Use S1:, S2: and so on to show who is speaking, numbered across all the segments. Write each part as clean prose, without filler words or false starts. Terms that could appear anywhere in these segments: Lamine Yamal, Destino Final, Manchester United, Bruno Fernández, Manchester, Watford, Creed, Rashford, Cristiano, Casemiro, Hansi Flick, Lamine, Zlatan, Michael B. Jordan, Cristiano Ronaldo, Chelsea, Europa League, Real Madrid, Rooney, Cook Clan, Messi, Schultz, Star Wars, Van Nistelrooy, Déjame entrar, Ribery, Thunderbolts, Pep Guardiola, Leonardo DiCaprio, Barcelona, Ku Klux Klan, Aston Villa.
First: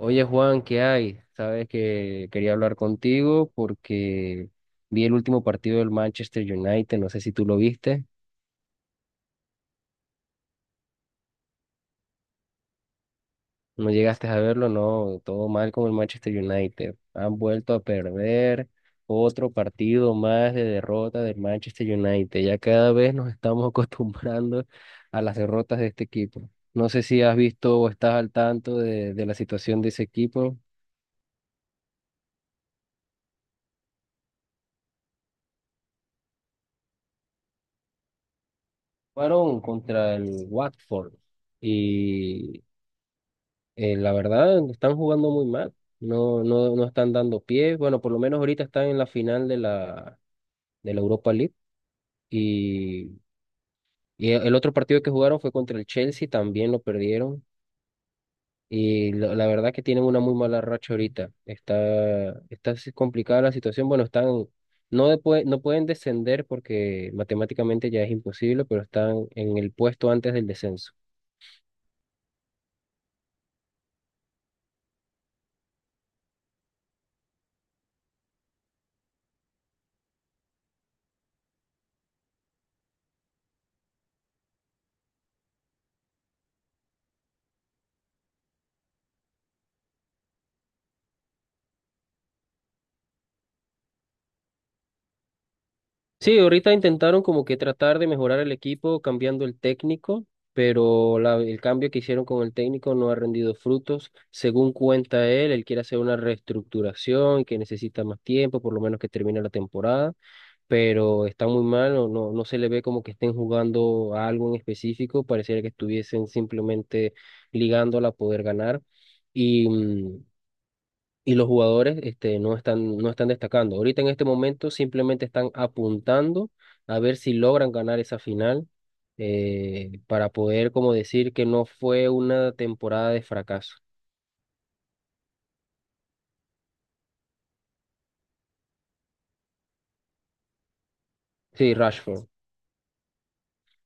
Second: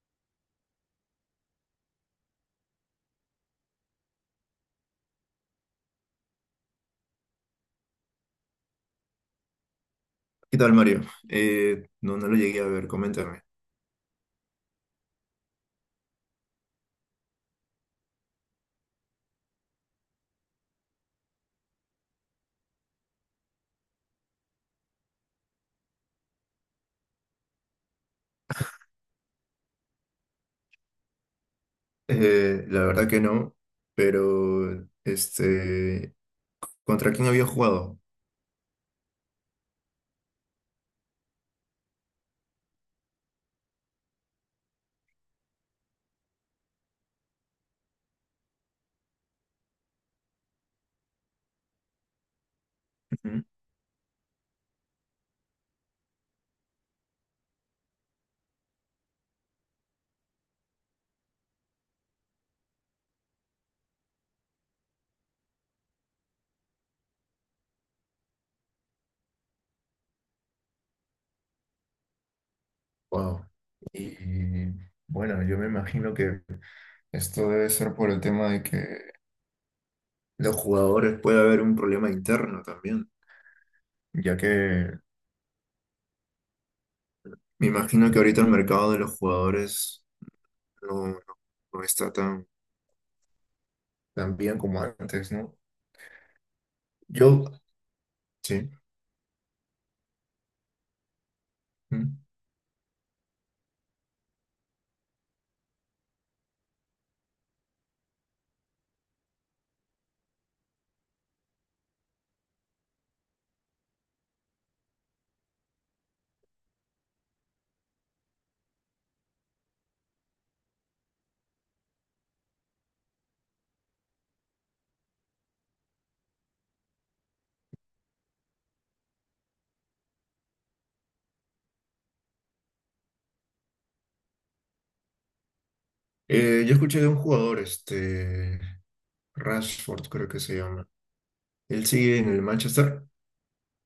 S1: Oye Juan, ¿qué hay? Sabes que quería hablar contigo porque vi el último partido del Manchester United, no sé si tú lo viste,
S2: ¿Qué tal, Mario? No, lo llegué a ver, coméntame.
S1: no llegaste a verlo, no, todo mal con el Manchester United. Han vuelto a perder otro partido más de derrota del Manchester United. Ya cada vez nos estamos acostumbrando a las derrotas de este equipo. No sé si has visto o estás al tanto de la situación de ese equipo.
S2: La verdad que no, pero ¿contra quién había jugado?
S1: Fueron contra el Watford. Y la verdad, están jugando muy mal. No, no, no están dando pie. Bueno, por lo menos ahorita están en la final de la Europa League. Y, y el otro partido que jugaron fue contra el Chelsea, también lo perdieron. Y la verdad que tienen una muy mala racha ahorita. Está así complicada la situación. Bueno, están, no, no pueden descender porque matemáticamente ya es imposible, pero están en el puesto antes del descenso.
S2: Wow. Y bueno, yo me imagino que esto debe ser por el tema de que los jugadores puede haber un problema interno también, ya que me imagino que ahorita el mercado de los jugadores no, no, no está tan bien como antes, ¿no?
S1: Sí, ahorita intentaron como
S2: Yo,
S1: que tratar de mejorar el
S2: sí.
S1: equipo cambiando el técnico, pero el cambio que hicieron con el técnico no ha rendido frutos. Según cuenta él, él quiere hacer una reestructuración que necesita más tiempo, por lo menos que termine la temporada, pero está muy mal, no, no, no se le ve como que estén jugando a algo en específico, pareciera que estuviesen simplemente ligándola a poder ganar. Y mm, y los jugadores este, no están destacando. Ahorita en este momento simplemente están apuntando a ver si logran ganar esa final para poder como decir que no fue una temporada de fracaso.
S2: Yo escuché de un jugador, Rashford creo que se llama.
S1: Sí,
S2: ¿Él sigue
S1: Rashford.
S2: en el Manchester?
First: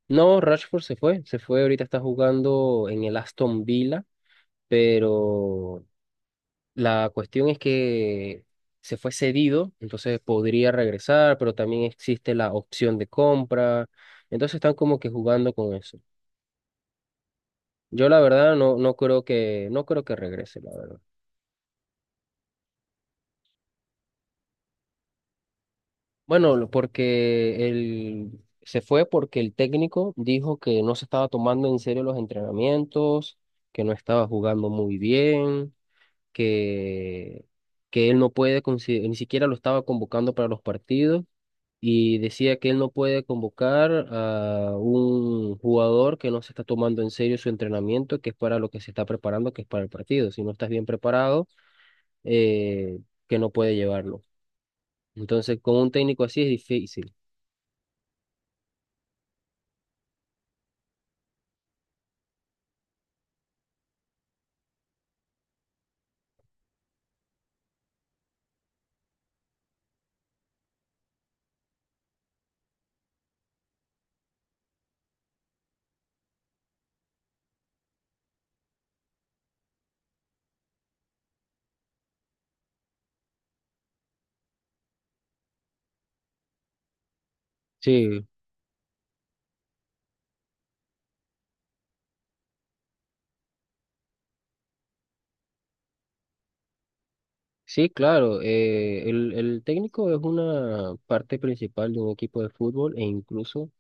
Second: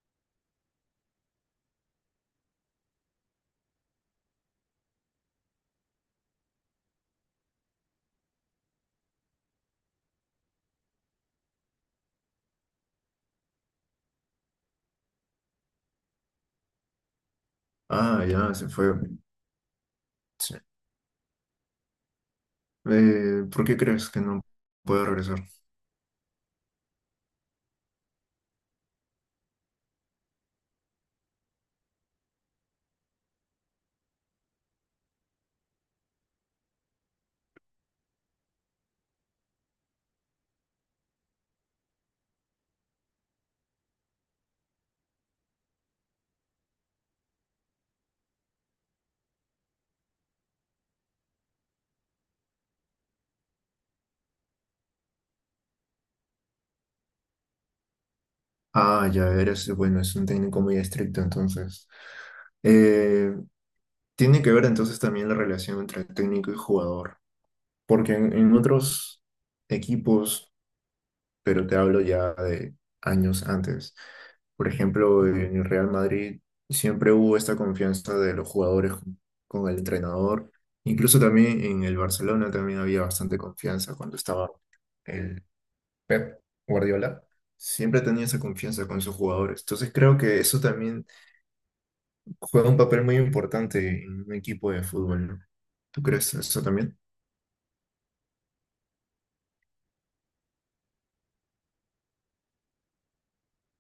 S1: No, Rashford se fue, ahorita está jugando en el Aston Villa, pero la cuestión es que se fue cedido, entonces podría regresar, pero también existe la opción de compra, entonces están como que jugando con eso. Yo la
S2: Ah, ya,
S1: verdad
S2: se
S1: no, no
S2: fue.
S1: creo que, no creo que
S2: Sí.
S1: regrese, la verdad.
S2: ¿Por qué crees que no puede regresar?
S1: Bueno, porque él se fue porque el técnico dijo que no se estaba tomando en serio los entrenamientos, que no estaba jugando muy bien, que, que él no puede, ni siquiera lo estaba convocando para los partidos y decía que él no puede convocar a un jugador que no se está tomando en serio su entrenamiento, que es para lo que se está preparando, que es para el partido. Si no estás bien preparado eh, que no puede llevarlo. Entonces, con un técnico así es difícil.
S2: Ah, ya, eres, bueno, es un técnico muy estricto, entonces. Eh, tiene que ver entonces también la relación entre técnico y jugador, porque en otros equipos, pero te hablo ya de años antes. Por ejemplo, en el Real Madrid siempre hubo esta confianza de los jugadores con el entrenador. Incluso también en el Barcelona también había bastante confianza cuando estaba el Pep Guardiola. Siempre tenía
S1: Sí,
S2: esa confianza con sus jugadores. Entonces creo que eso también juega un papel muy importante en un equipo de fútbol, ¿no? ¿Tú crees eso también?
S1: sí, claro. El técnico es una parte principal de un equipo de fútbol e incluso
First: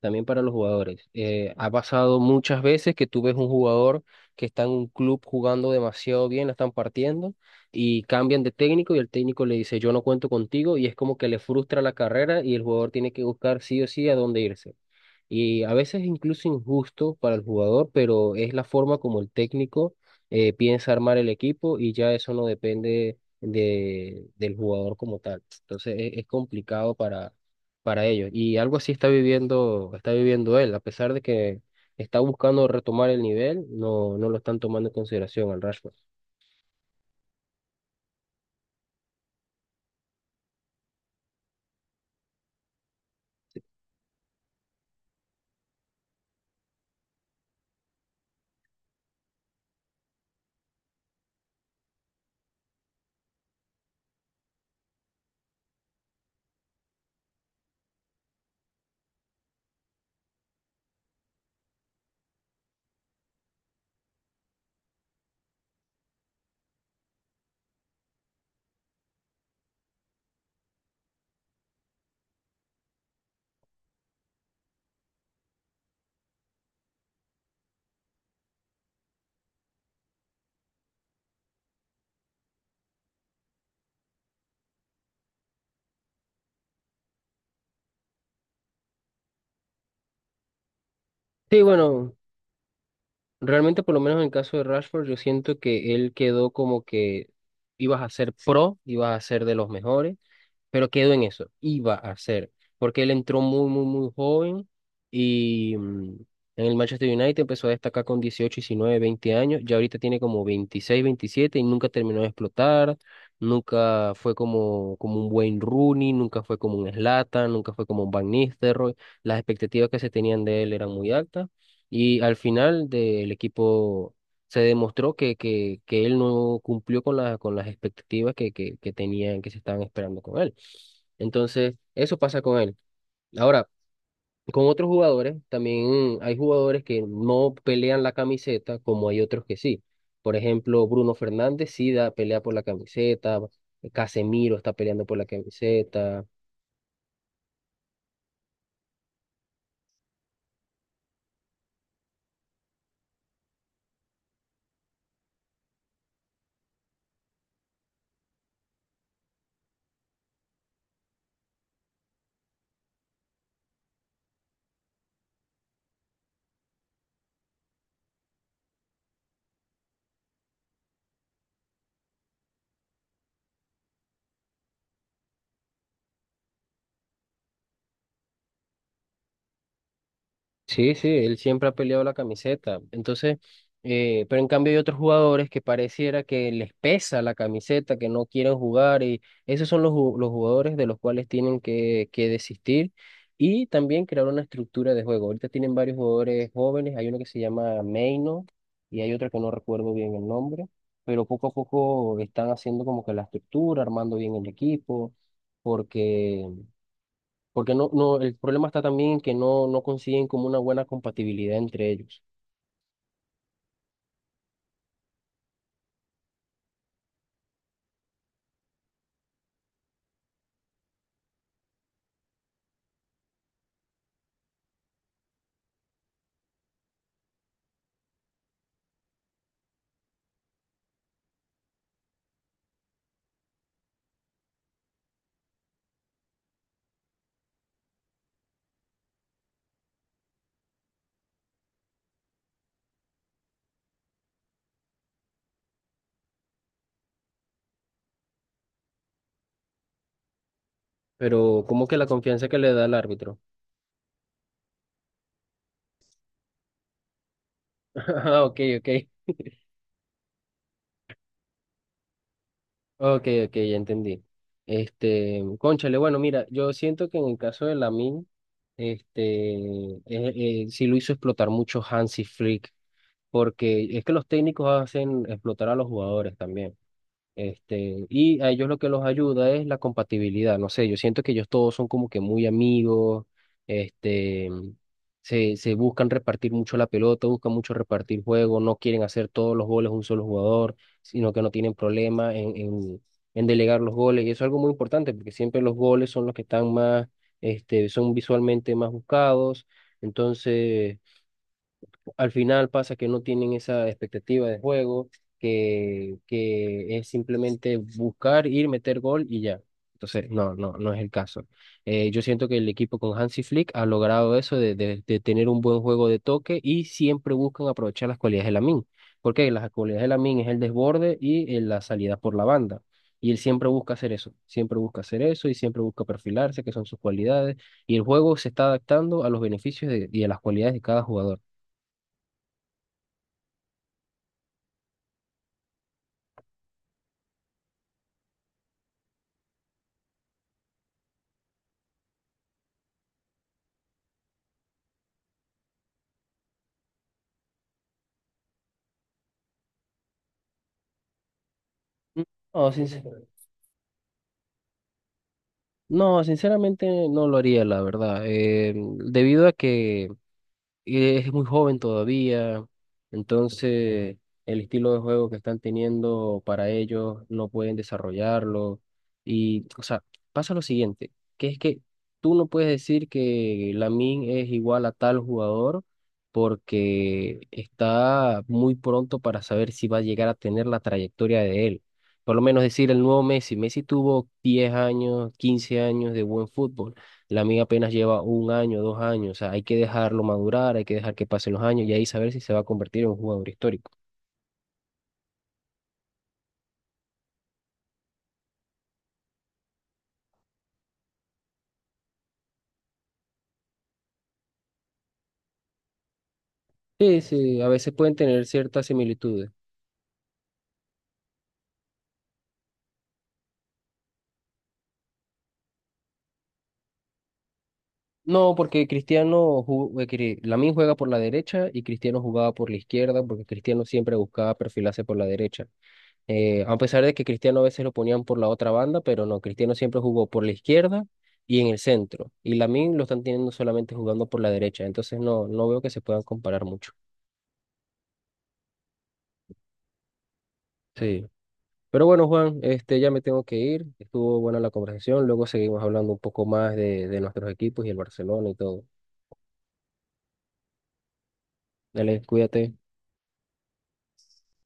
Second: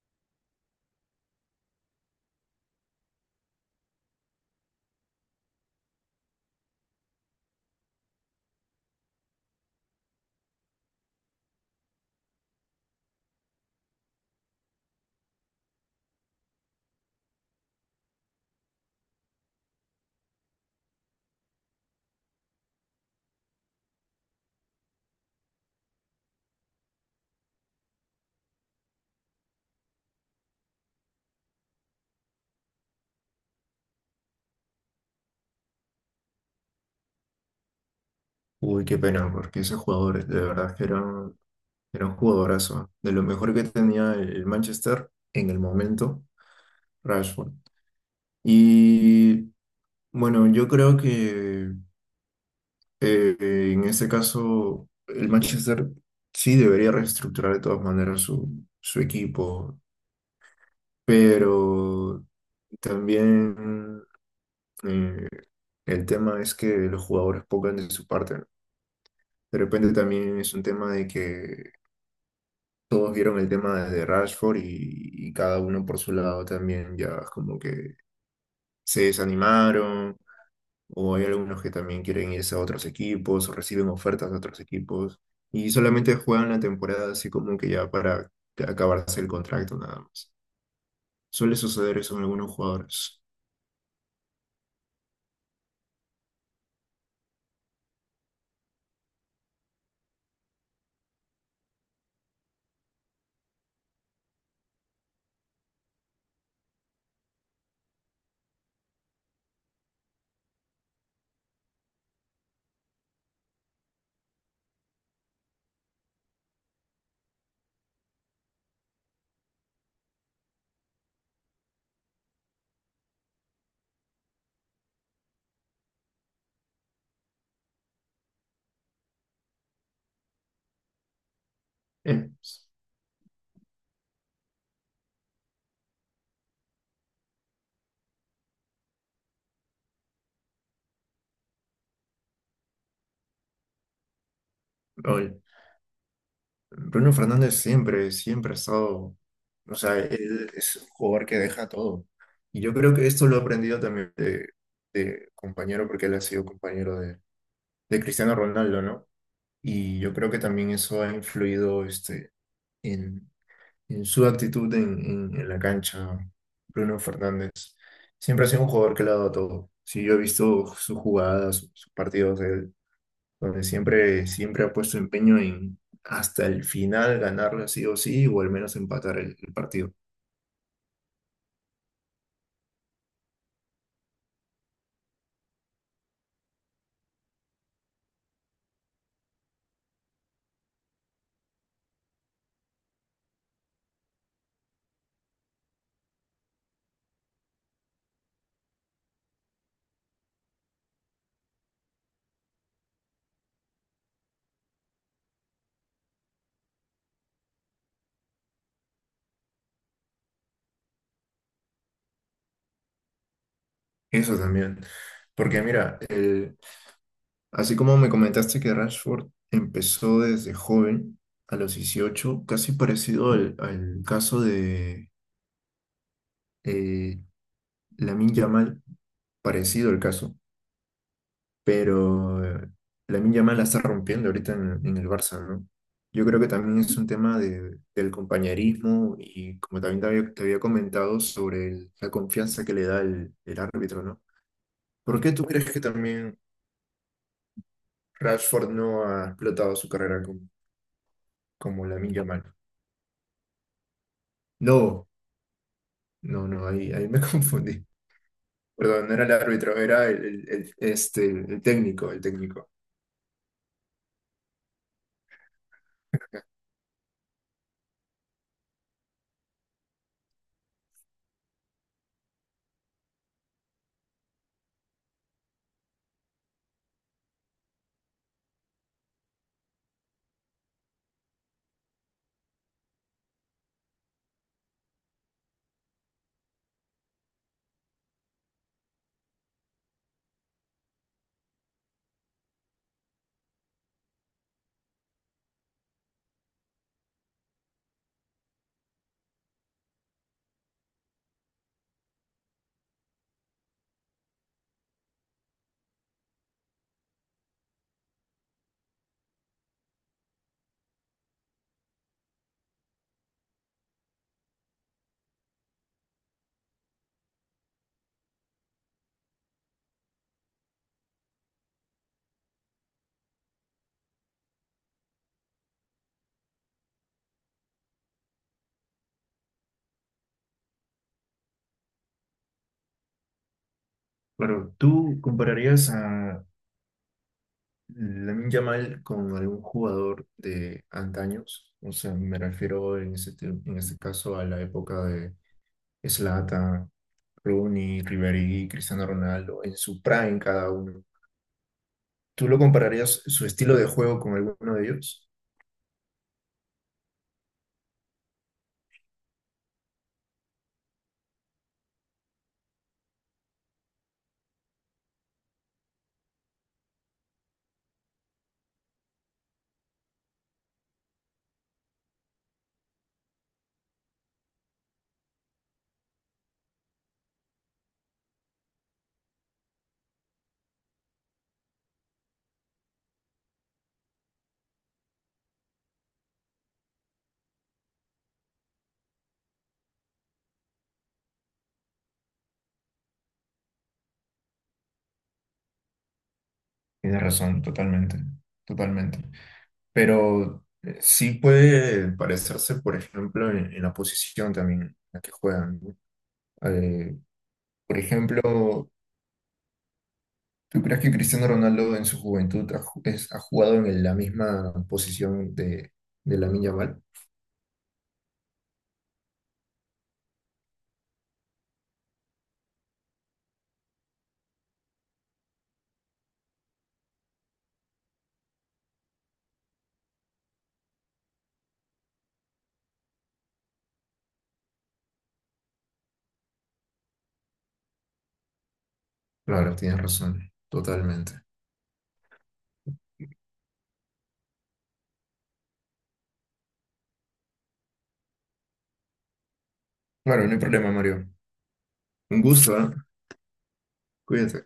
S1: también para los jugadores. Ha pasado muchas veces que tú ves un jugador que está en un club jugando demasiado bien, la están partiendo y cambian de técnico y el técnico le dice, yo no cuento contigo y es como que le frustra la carrera y el jugador tiene que buscar sí o sí a dónde irse. Y a veces incluso injusto para el jugador, pero es la forma como el técnico piensa armar el equipo y ya eso no depende del jugador como tal. Entonces es complicado para ellos y algo así está viviendo, él, a pesar de que está buscando retomar el nivel, no, no lo están tomando en consideración al Rashford.
S2: Uy, qué pena, porque esos jugadores de verdad que eran, era un jugadorazo, ¿eh?, de lo mejor que tenía el Manchester en el momento, Rashford. Y bueno, yo creo que en este caso el Manchester sí debería reestructurar de todas maneras su equipo, pero también eh, el tema es que los jugadores pongan de su parte, ¿no? De repente también es un tema de que todos vieron el tema desde Rashford y cada uno por su lado también ya es como que se desanimaron o hay algunos que también quieren irse a otros equipos o reciben ofertas de otros equipos y solamente juegan la temporada así como que ya para acabarse el contrato nada más. Suele
S1: Sí,
S2: suceder eso
S1: bueno,
S2: en algunos jugadores.
S1: realmente por lo menos en el caso de Rashford, yo siento que él quedó como que ibas a ser pro, ibas a ser de los mejores pero quedó en eso, iba a ser, porque él entró muy, muy, muy joven y en el Manchester United empezó a destacar con 18, 19, 20 años, ya ahorita tiene como 26 27 y nunca terminó de explotar, nunca fue como un buen Rooney, nunca fue como un Zlatan, nunca fue como un Van Nistelrooy, las expectativas que se tenían de él eran muy altas. Y al final del equipo se demostró que él no cumplió con con las expectativas que tenían, que se estaban esperando con él. Entonces, eso
S2: Eh,
S1: pasa con él. Ahora, con otros jugadores, también hay jugadores que no pelean la camiseta como hay otros que sí. Por ejemplo, Bruno Fernández sí da, pelea por la camiseta, Casemiro está peleando por la
S2: Raúl,
S1: camiseta,
S2: Bruno Fernández siempre, siempre ha estado, o sea, él es un jugador que deja todo. Y yo creo que esto lo he aprendido también de compañero, porque él ha sido compañero de Cristiano Ronaldo, ¿no? Y yo creo que también eso ha influido en, en su actitud en la cancha, Bruno Fernández. Siempre ha sido un jugador que le ha dado todo. Sí, yo he visto sus jugadas, sus partidos, donde siempre, siempre ha puesto empeño en hasta el final ganarla sí o sí, o al menos empatar el partido.
S1: sí, sí, él siempre ha peleado la camiseta. Entonces, pero en cambio hay otros jugadores que pareciera que les pesa la camiseta, que no quieren jugar y esos son los jugadores de los cuales tienen que desistir y también crear una estructura de juego. Ahorita tienen varios jugadores jóvenes, hay uno que se llama Meino y hay otro que no recuerdo bien el nombre, pero poco a poco están haciendo como que la estructura, armando bien el equipo, porque... Porque no, no, el problema está también que no, no consiguen como una buena compatibilidad entre ellos.
S2: Eso también. Porque mira, así como me comentaste que Rashford empezó desde joven, a los 18 casi parecido al caso de eh, Lamine Yamal, parecido el caso. Pero Lamine Yamal la está rompiendo ahorita en el Barça, ¿no? Yo creo que también es un tema del compañerismo y como también te había comentado sobre la confianza que le da el árbitro, ¿no? ¿Por qué tú crees que también Rashford no ha explotado su carrera como,
S1: Pero
S2: como
S1: como que la
S2: Lamine
S1: confianza
S2: Yamal?
S1: que le da el árbitro.
S2: No, no, ahí me confundí.
S1: Ah, ok, ok.
S2: Perdón, no era el árbitro, era el técnico, el técnico.
S1: Ok, ok, ya entendí. Este, cónchale, bueno, mira, yo siento que en el caso de Lamin, este, sí lo hizo explotar mucho Hansi Flick, porque es que los técnicos hacen explotar a los jugadores también. Este, y a ellos lo que los ayuda es la compatibilidad. No sé, yo siento que ellos todos son como que muy amigos, este, se buscan repartir mucho la pelota, buscan mucho repartir juego, no quieren hacer todos los goles un solo jugador, sino que no tienen problema en, delegar los goles. Y eso es algo muy importante porque siempre los goles son los que están más, este, son visualmente más buscados. Entonces al final pasa que no tienen esa expectativa de juego, que es simplemente buscar, ir, meter gol y ya. Entonces, no, no, no es el caso. Yo siento que el equipo con Hansi Flick ha logrado eso de tener un buen juego de toque y siempre buscan aprovechar las cualidades de Lamine, porque las cualidades de Lamine es el desborde y la salida por la banda. Y él siempre busca hacer eso, siempre busca hacer eso y siempre busca perfilarse, que son sus cualidades. Y el juego se está adaptando a los beneficios y a las cualidades de cada jugador.
S2: Bueno, ¿tú compararías a Lamine Yamal con algún jugador de antaños? O sea, me refiero en en este caso a la época de Zlatan, Rooney, Ribery, Cristiano Ronaldo, en su prime cada uno. ¿Tú lo
S1: No,
S2: compararías su estilo de juego con alguno de ellos?
S1: sinceramente no lo haría, la verdad. Debido a que es muy joven todavía, entonces el estilo de juego que están teniendo para ellos no pueden desarrollarlo. Y, o sea, pasa lo siguiente, que es que tú no puedes decir que Lamine es igual a tal jugador porque está muy pronto para saber si va a llegar a tener la trayectoria de él. Por lo menos decir el nuevo Messi. Messi tuvo 10 años, 15 años de buen fútbol. La mía apenas lleva un año, 2 años, o sea, hay que dejarlo madurar, hay que dejar que pasen los años y ahí saber si se va a convertir en un jugador histórico.
S2: Tienes razón, totalmente, totalmente. Pero sí puede parecerse, por ejemplo, en la posición también en la que juegan, ¿no? Eh,
S1: Sí, sí, a veces
S2: por
S1: pueden tener ciertas
S2: ejemplo,
S1: similitudes.
S2: ¿tú crees que Cristiano Ronaldo en su juventud ha, ha jugado en la misma posición de Lamine Yamal?
S1: No, porque Cristiano, Lamine juega por la derecha y Cristiano jugaba por la izquierda, porque Cristiano siempre buscaba perfilarse por la derecha. A pesar de que Cristiano a veces lo ponían por la otra banda, pero no, Cristiano siempre jugó por la izquierda y en el centro. Y Lamine lo están teniendo solamente jugando por la derecha, entonces no, no veo que se puedan comparar mucho.
S2: Claro, tienes razón,
S1: Sí.
S2: totalmente.
S1: Pero bueno, Juan, este, ya me tengo que ir. Estuvo buena la conversación. Luego seguimos hablando un poco más de nuestros equipos y el Barcelona y todo.
S2: Bueno, no hay problema, Mario.
S1: Dale,
S2: Un
S1: cuídate.
S2: gusto, ¿eh? Cuídate.